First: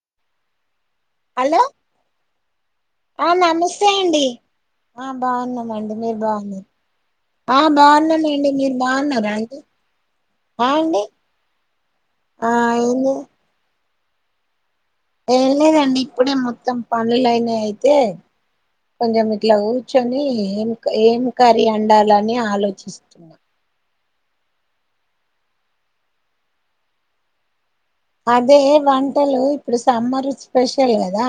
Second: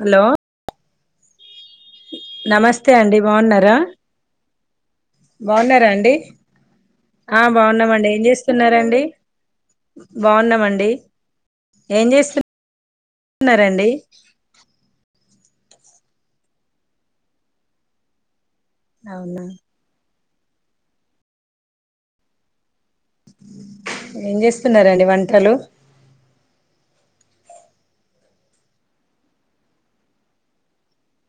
Hello hello నమస్తే అండి ఆ బాగున్నారా నమస్తే అండి ఆ బాగున్నారా బాగున్నామండి అండి మీరు బాగు ఆ బాగున్నామండి ఏం బాగున్నానండి మీరు చేస్తున్నారండి బాగున్నారా అండి ఆ బాగున్నామండి అండి ఏం చేస్ ఆ ఏం [unintelligible] న్నారండి ఏం లేదండి ఇప్పుడే మొత్తం పనులయినా అయితే కొంచెం అవునా ఇట్ల కూర్చొని ఏం ఏం కర్రీ వండాలని ఆలోచిస్తన్న ఏం చేస్తున్నారండి వంటలు అదే వంటలు ఇప్పుడు సమ్మర్ స్పెషల్ కదా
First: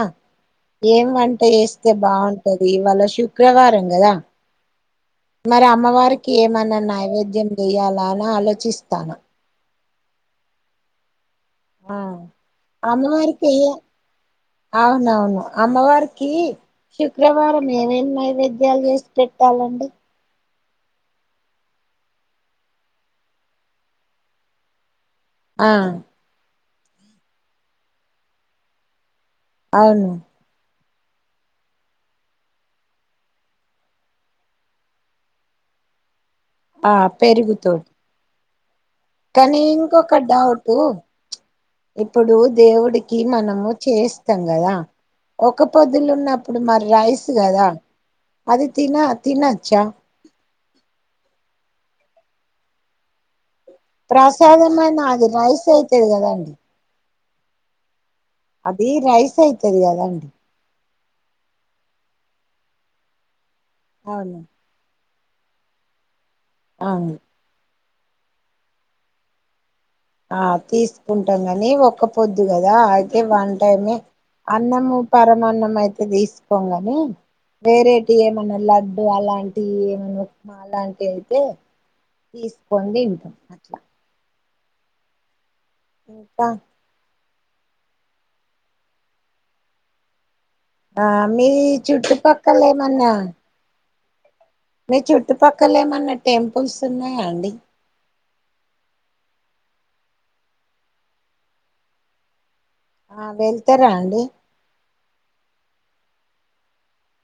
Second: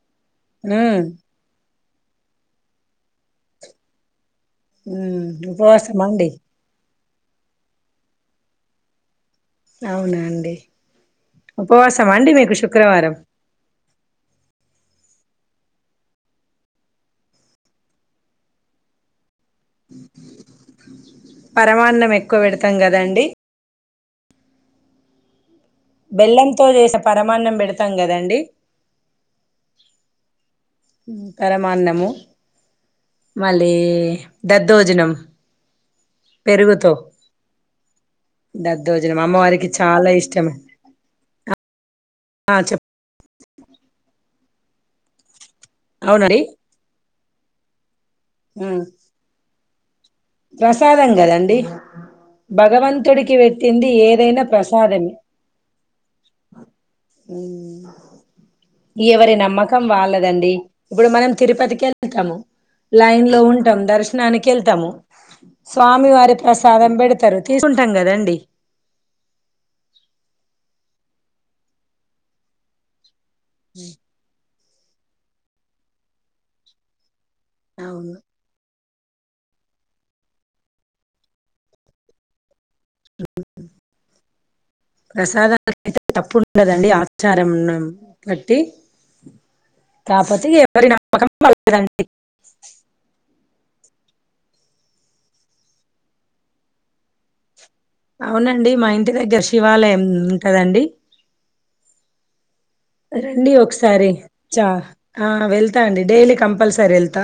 ఉమ్ ఏం వం [unintelligible] స్తే బాగుంటది ఇవాళ శుక్రవారం కదా ఉమ్ మరి ఉపవాసమా అండి అమ్మవారికి ఏమన్నా నైవేద్యం చేయాలా అని ఆలోచిస్తాన అవునా అండి ఆ ఉపవాసమ అండి మీకు శుక్రవారం అమ్మవారికి అవునవును అమ్మవారికి శుక్రవారం ఏమేమి నైవేద్యాలు చేసి పెట్టాలండి పరమానం ఎక్కువ పెడతాం కదండి ఆ బెల్లంతో చే [unintelligible] పరమాన్నం పెడతాం కదండి అవును పరమాన్నము మళ్ళీ దద్దోజనం పెరుగుతో ఆ పెరుగుతో దద్దోజనం అమ్మవారికి చాల ఇంకొక ఇష్టం డౌట్ ఇప్పుడు ఆ చెప్ దేవుడికి మనము చేయిస్తాం కదా ఒక్కపొద్దులు అవునండి ఉన్నప్పుడు మరి రైస్ కదా అది ఉమ్ తిన తినచ్చా ప్రసాదం కదండి భగవంతుడికి వె ట్టింది ఏదైనా ప్రసాదమైన ప్రసాదమే అది రైస్ అయితది కదండి అది ఎవరి రైస్ అయితది నమ్మకం కదండి వాళ్ళదండి ఇప్పుడు మనం తిరుపతికెళ్తాము లైన్ లో ఉంటాం అవును దర్శనానికి ఎళ్తాము స్వామి వారి ప్రసాదం అవును పెడతారు తీసుకుంటాం కదండి ఆ తీసుకుంటాం కానీ ఒక్క పొద్దు కదా అయితే వన్ టైమే అన్నము పరమన్నం అయితే తీసుకోం గానీ అవును వేరేటి ఏమనా ల డ్డు అలాంటివి ఏమనా ఉప్మా లాంటివి అయితే తీసుకోని తింటాం అట్లా ప్రసాదా [unintelligible] తప్పు ఇంకా ఉండదండి ఆ చారం నం కట్టి కాపోతో య ఆ మీ చుట్టుపక్కల ఏమన్నా మీ చుట్టుపక్కల ఏమన్నా టెంపుల్స్ ఉన్నాయా అండి అవునండి మా ఇంటి దగ్గర శివాలయం ఉంటదండి ఆ రండి వెళ్తారా ఒకసారి అండి చా ఆ వెళ్తా అండి డైలీ కంపల్సరీ వెళ్తా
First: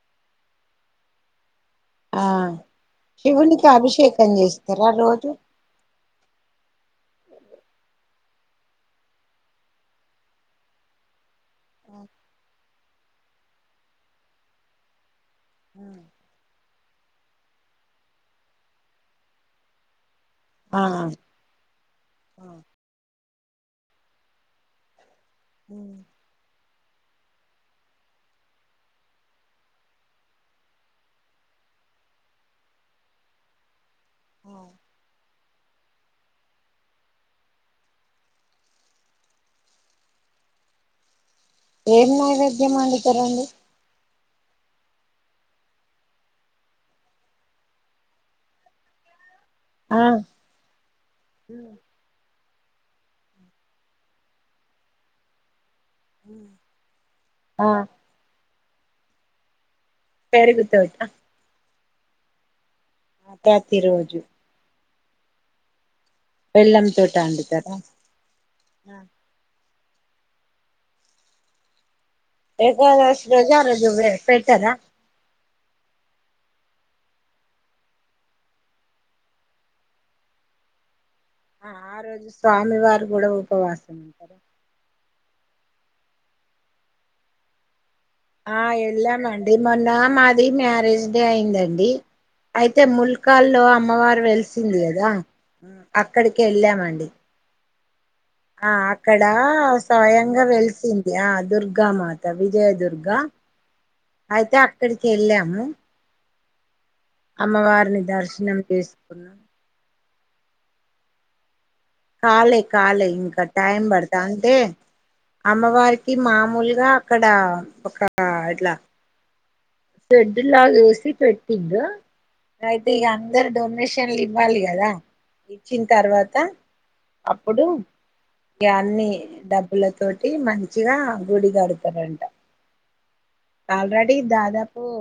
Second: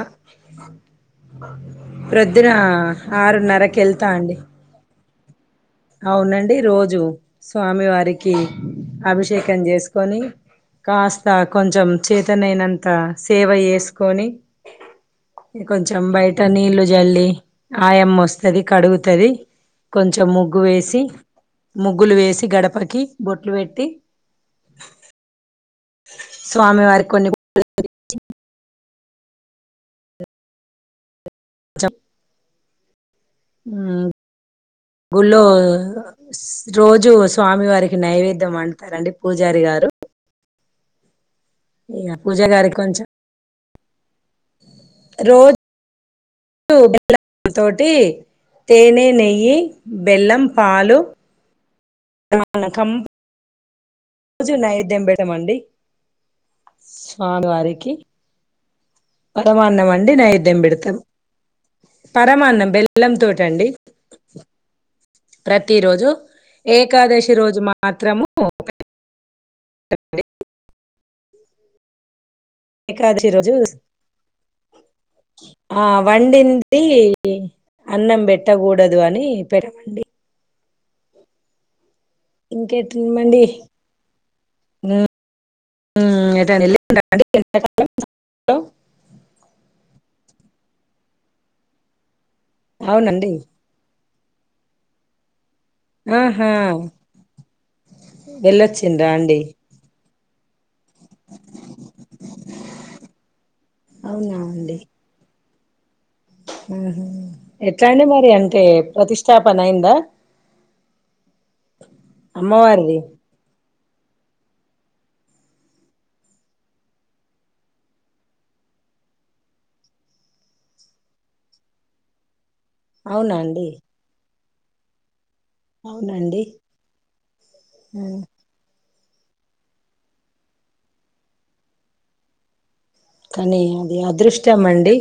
ఆ ప్రొద్దున ఆరున్నరకి ఎళ్తా అండి తెరా రోజూ అవునండి రోజూ స్వామి వారికి అభిషేకం చేసుకొని కాస్త కొంచెం చేతనయినంత సేవ చేసుకొని కొంచెం బయట నీళ్ళు జల్లి ఆయమ్మ వస్తుది కడుగుతది కొంచెం ముగ్గు ఆ ఆ వేసి ముగ్గులు వేసి గడపకి బొట్లు పెట్టి ఊ స్వామి వారికి కొన్ని చ ఊ ఓ గుళ్ళో రోజు స్వామి వారికి నైవేద్యం వండుతారండి పూజారి గారు ఏం ఇగ పూజా నైవేద్యం వండుతారండి రో [unintelligible] తోటి తేనె నెయ్యి బెల్లం పాలు ఊ పానకం రోజూ నైవేద్యం పె [unintelligible] తామండి స్వామి ఆ వారికి పరమాన్నం అండి నైవేద్యం పెడుతాం పెరుగుతోట పరమాన్నం బె ల్లం తోటి అండి ప్రతి రోజు ప్రతి రోజూ బెల్లం తోట ఏకాదశి రోజు వండుతారా మాత్రము [unintelligible] ఏకాదశి రోజు ఆ రోజు పెట్టరా ఆ వండింది అన్నం పెట్టకూడదు అని పెట్టమండి ఆ రోజు స్వామి వారు కూడా ఇంకేంటండి ఉపవాసం ఉంటరా ఉమ్ ఎటన్నా [unintelligible] ఆ ఎళ్ళామండి మొన్న మాది మ్యారేజ్ డే అయ్యిందండి అయితే అవునండి ముల్కాల్లో అమ్మవారు వెలిసింది కదా అక్కడికి ఆహా ఎళ్ళామండి ఆ వెళ్ళొచ్చిండ్రా అక్కడ అండి స్వయంగా వెలిసింది ఆ దుర్గామాత విజయదుర్గా అవునా అయితే అక్కడికి వెళ్ళాము ఆహ అమ్మవారిని ఎట్లాండి మరి దర్శనం అంటే చేసుకున్నాం ప్రతిష్టాపన అయిందా కాలే అమ్మవారిది కాలే ఇంకా టైమ్ పడతాది అంటే అమ్మవారికి మామూలుగా అక్కడ ఒక ఇట్లా షెడ్డిలాగా ఏసి పెట్టింలు అయితే ఇక అవునా అందరు అండి డొనేషన్లు ఇవ్వాలి కదా ఇచ్చిన తర్వాత అవునండి అప్పుడు ఉమ్ ఆ అన్నీ డబ్బులతోటి మంచిగా గుడి కడతారంట కానీ అది ఆల్రెడీ అదృష్టం దాదాపు అండి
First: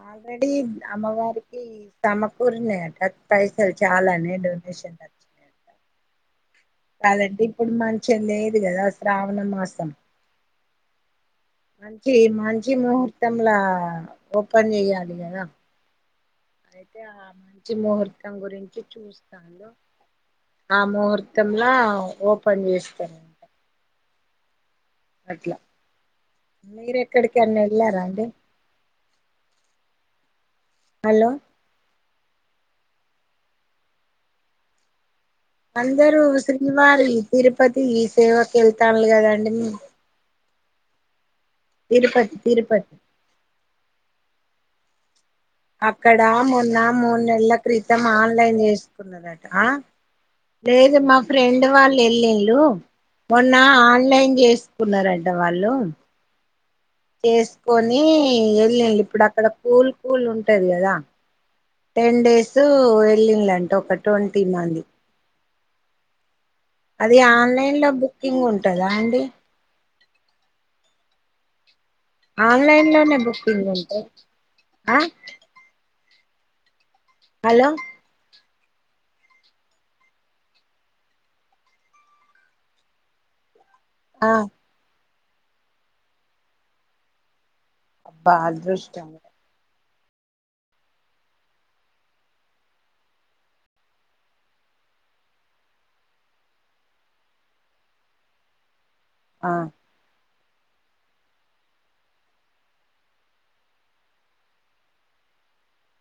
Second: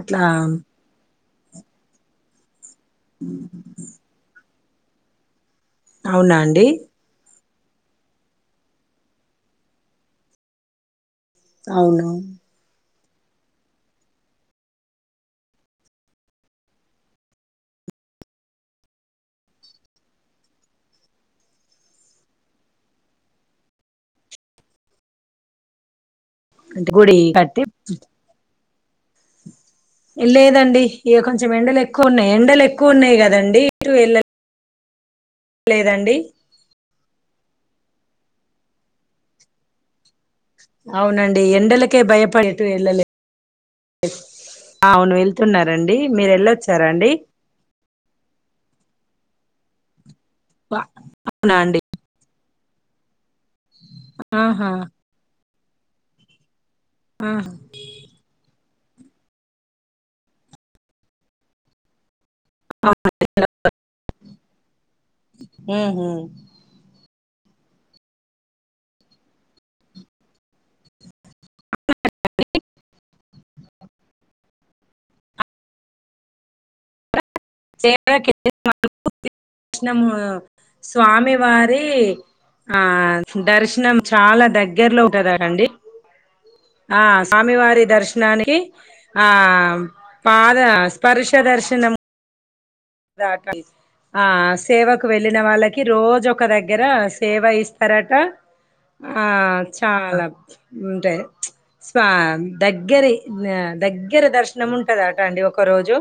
అట్లా ఆల్రెడీ అమ్మవారికి సమకూరినాయట పైసలు చాలానే డొనేషన్లో అవునాండి కాదండి ఇప్పుడు మంచిగా లేదు కదా, శ్రావణమాసం అవును మంచి మంచి ముహూర్తంల ఓపెన్ చెయ్యాలి కదా అయితే ఆ మంచి ముహూర్తం గురించి చూస్తారు ఆ ముహూర్తంలా ఓపెన్ చేస్తారు అట్లా అంటే గుడి మీరెక్కడికెన్న కట్టి వెళ్ళారాండీ లేదండి ఇక కొంచెం ఎండలు ఎక్కువ ఉన్నాయి ఎండలు ఎక్కువ ఉన్నాయి కదండి ఎటు వెళ్ళలేదు అందరూ శ్రీవారి తిరుపతి ఈ సేవకి వెళ్తారు కదాండి అవునండి ఎండలకే తిరుపతి భయపడి ఎటూ తిరుపతి ఏళ్లలేదు అవును వెళ్ళ లే తున్నారండి అక్కడ మీరు మొన్న వెళ్ళొచ్చారాండి మూడు నెలల క్రితం ఆన్లైన్ చేసుకున్నారట లేదు మా అవునా ఫ్రెండ్ అండి వాళ్ళ ఎల్లిల్లు మొన్న ఆన్లైన్ ఆహా చేసుకున్నారంట వాళ్ళు ఆహా చేసుకొని వెళ్ళిలు ఇప్పుడు అక్కడ కూల్ కూల్ ఉంటది కదా టెన్ డేస్ వెళ్ళింట ఒక ట్వంటీ మంది ఉహు అది ఆన్లైన్లో బుకింగ్ ఉంటందాండి ఆన్లైన్లోనే బుక్కింగ్ ఉంటది ఆ హలో! చే [unintelligible] వచ్చినం స్వామి వారి ఆ దర్శనం ఆ చాలా దగ్గరలో ఉంటదండి ఆ స్వామివారి అబ్బా దర్శనానికి అదృష్టం ఆ పాద స్పర్శ దర్శనం దాకా ఆ సేవకు వెళ్ళిన వాళ్ళకి రోజ ఒక దగ్గర సేవ ఇస్తారట ఆ చాలా ఉంటాయి స్వా దగ్గరి దగ్గర దర్శనం ఉంటదట అండి ఒక రోజు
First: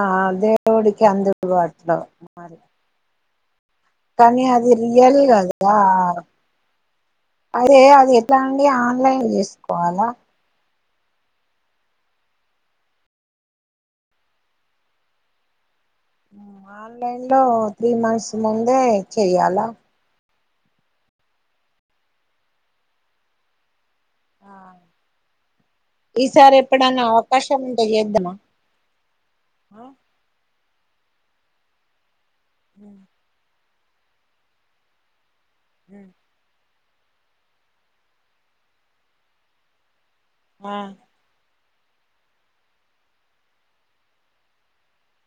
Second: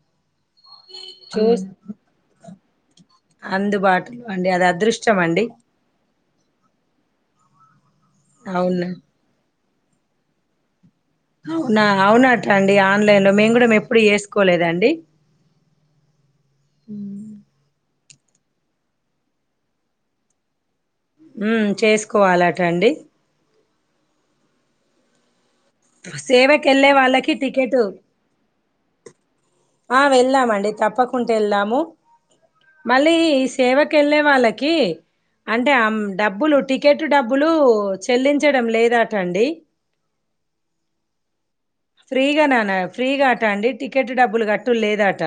ఆ దేవుడికి అందుబాటులో మరి అందుబాటు కానీ అది రియల్గాద ఆ అదే అది ఎలాండి అవును ఆన్లైన్ చేసుకోవాలా అవునా అవునట్ట అండి ఆన్లైన్లో మేము కూడా ఎప్పుడ చేసుకోలేదండి ఆన్లైన్లో త్రీ మంత్స్ ముందే చెయ్యాల ఉ చేసుకోవాలట అండి ఈసారి సేవకి వెళ్ళే ఎప్పుడైనా వాళ్ళకి అవకాశం టికెట్ ఉంటే చేద్దమా ఆ వెళ్దామండి తప్పకుంటే వెళదాము ఉమ్ మళ్ళీ సేవకి వెళ్ళే వాళ్ళకి అంటే ఆ ఉమ్ డబ్బులుంటి టికెట్ డబ్బులు చెల్లించడం లేదా అట అండి ఆ ఫ్రీగా నాన ఫ్రీగా ఆట అండి టికెట్ డబ్బులు గట్టు లేదా అట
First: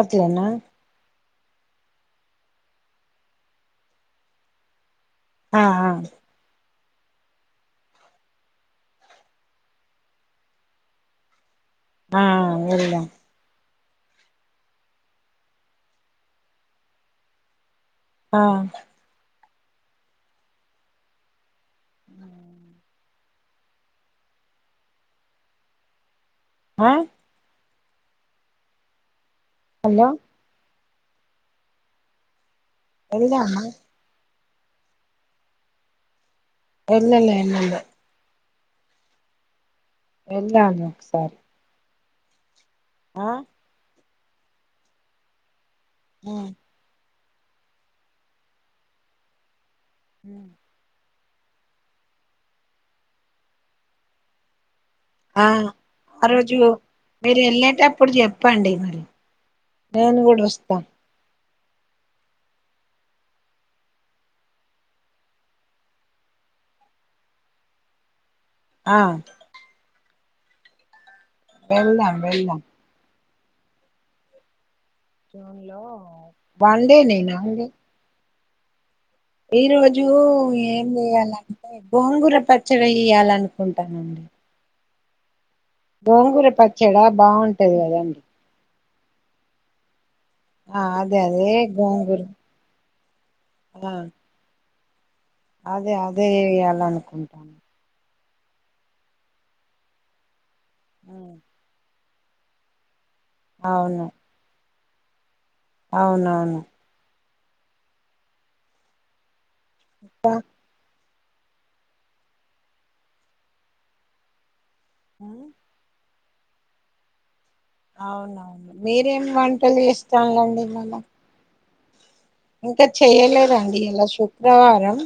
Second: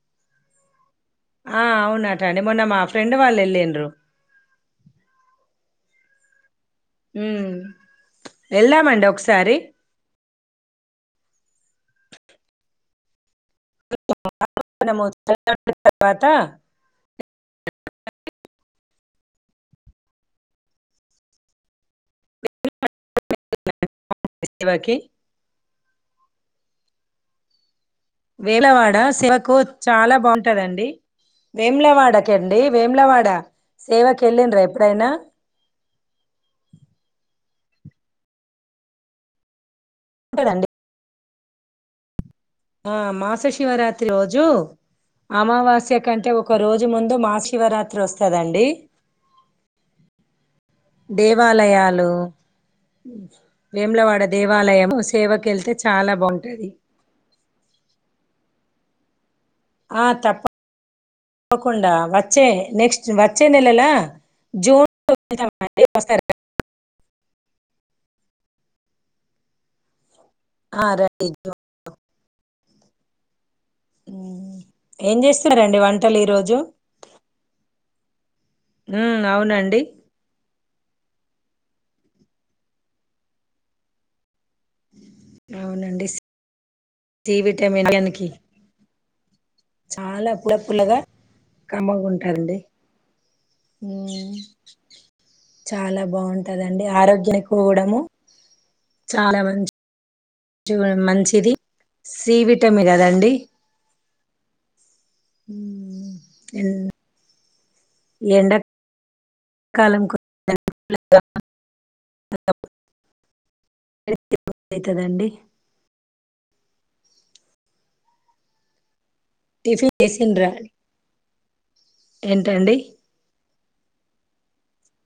అట్లనా ఆ అవునట అండి మొన్న మా ఫ్రెండ్ వాళ్ళు వెళ్ళిన్రు అఆ ఉ వెళ్ళామండి ఒకసారి ఆ వెదా [unintelligible] తరువాత ఆ ఉ సేవకి ఆ వేలవాడ శివకు హలో చాలా బాగుంటదండి వేములవాడ కండి వేములవాడ వెళ్దామా సేవకి వెళ్ళిండ్రా ఎప్పుడైనా ఎల్లలె ఇల్ ఉంటదండి ఎళ్లాను ఒకసారి ఆ మాస శివరాత్రి రోజు అమావాస్య కంటే ఉమ్ ఒక రోజు ముందు మశివరాత్రి వస్తదండి ఉ దేవాలయాలు వేములవాడ దేవాలయం ఆ సేవకి వెళ్తే చాలా ఆ రోజు బాగుంటది మీరు ఎల్లేటప్పుడు చెప్పండి మరి ఆ నేను కూడా తప్ప వస్తా తకుండా వచ్చే నెక్స్ట్ వచ్చే నెలలా జూన్ వస్తారా ఆ ఆ రండి వెళ్లం వెళ్లం ఉ ఏం జూన్ చేస్తురండి లో వంటలు ఈరోజు వన్ డే నేనా అండి హు ఈ అవునండి రోజు ఏం వేయాలంటే గోంగుర పచ్చడి వెయ్యాల అనుకుంటానండి అవునండి గోంగూర పచ్చడి సి బాగుంటది విటమిన్ కదండి కి చాలా అప్పుల ఆ పుల్లగా అదే అదే కమ్మగా గోంగూర ఉంటదండి ఆ ఉ అదే చాలా అదే బాగుంటదండి వేయాలనుకుంటాను ఆరోగ్యానికిడము చాలా మంచి మంచిది సీవిటమి కదండి అవును అవునవును ఎండ కాలంకు అయితదండి అవునవును మీరేం వంటలు టిఫిన్ చేసిండ్రా చేస్తారండి మళ్ళ ఏంటండి ఇంకా చేయలేదండి ఇలా శుక్రవారం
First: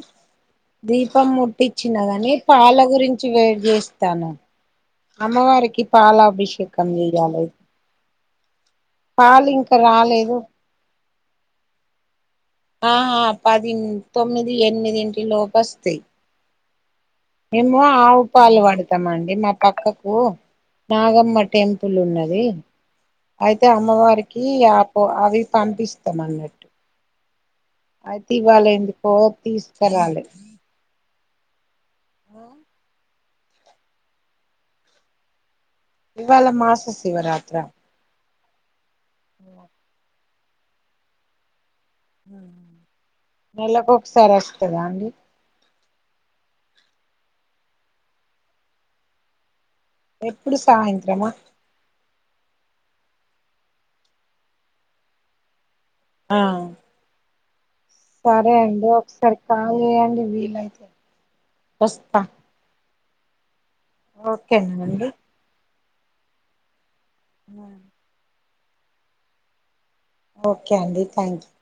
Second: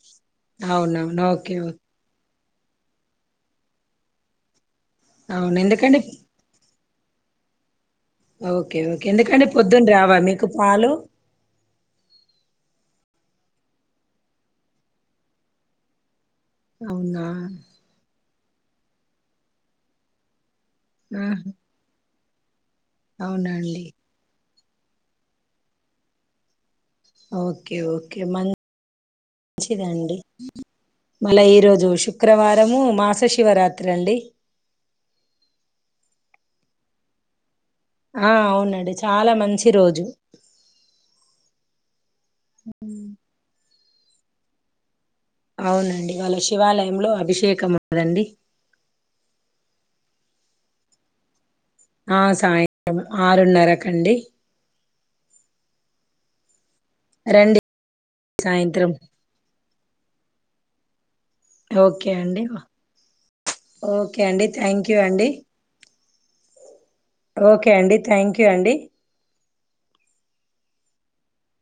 అవునవును దీపం ఓకే ఓకే ముట్టించిన కాని పాల గురించి వేడి చేస్తాను అవును అమ్మవారికి ఎందుకండి పాల అభిషేక్ కం [inaudible] ఓకే ఓకే ఎందుకంటే ఇంకా పొద్దున్న రావా రాలేదు మీకు పాలు ఆ ఆ పది తొమ్మిది ఎనిమిదింటి లోపు వస్తాయి అవునా మేము ఆవు పాలు పడతాం అండి మా పక్కకు ఆహా, నాగమ్మ టెం తులు ఉన్నది అవునా అయితే అండి అమ్మవారికి ఆ పో అవి పంపిస్తాం అన్నట్టు ఓకే ఓ అయితే ఇవ్వాలి ఎందుకో తీసకురాలే మళ్ళ ఈ రోజు శుక్రవారము మాస శివరాత్రి అండి ఇవాళ మాస శివరాత్ర ఆ అవునండి చాలా మంచి రోజు మ్మ్ మ్మ్ నెలకు ఒకసారి వస్తదా అండి అవునండి ఇవాళ శివాలయంలో అభిషేకం ఉంటదండి ఎప్పుడు సాయంత్రమా ఆ సాయంత్రం ఆరున్నరకండి ఆ రెండి సరే అండి ఒకసారి కాల్ చేయండి వీలైతే ఓకే వస్తా అండి ఓకే అండి థ్యాంక్ యూ ఓకేనండి అండి ఓకే అండి థ్యాంక్ యూ అండి ఓకే అండి థ్యాంక్ యూ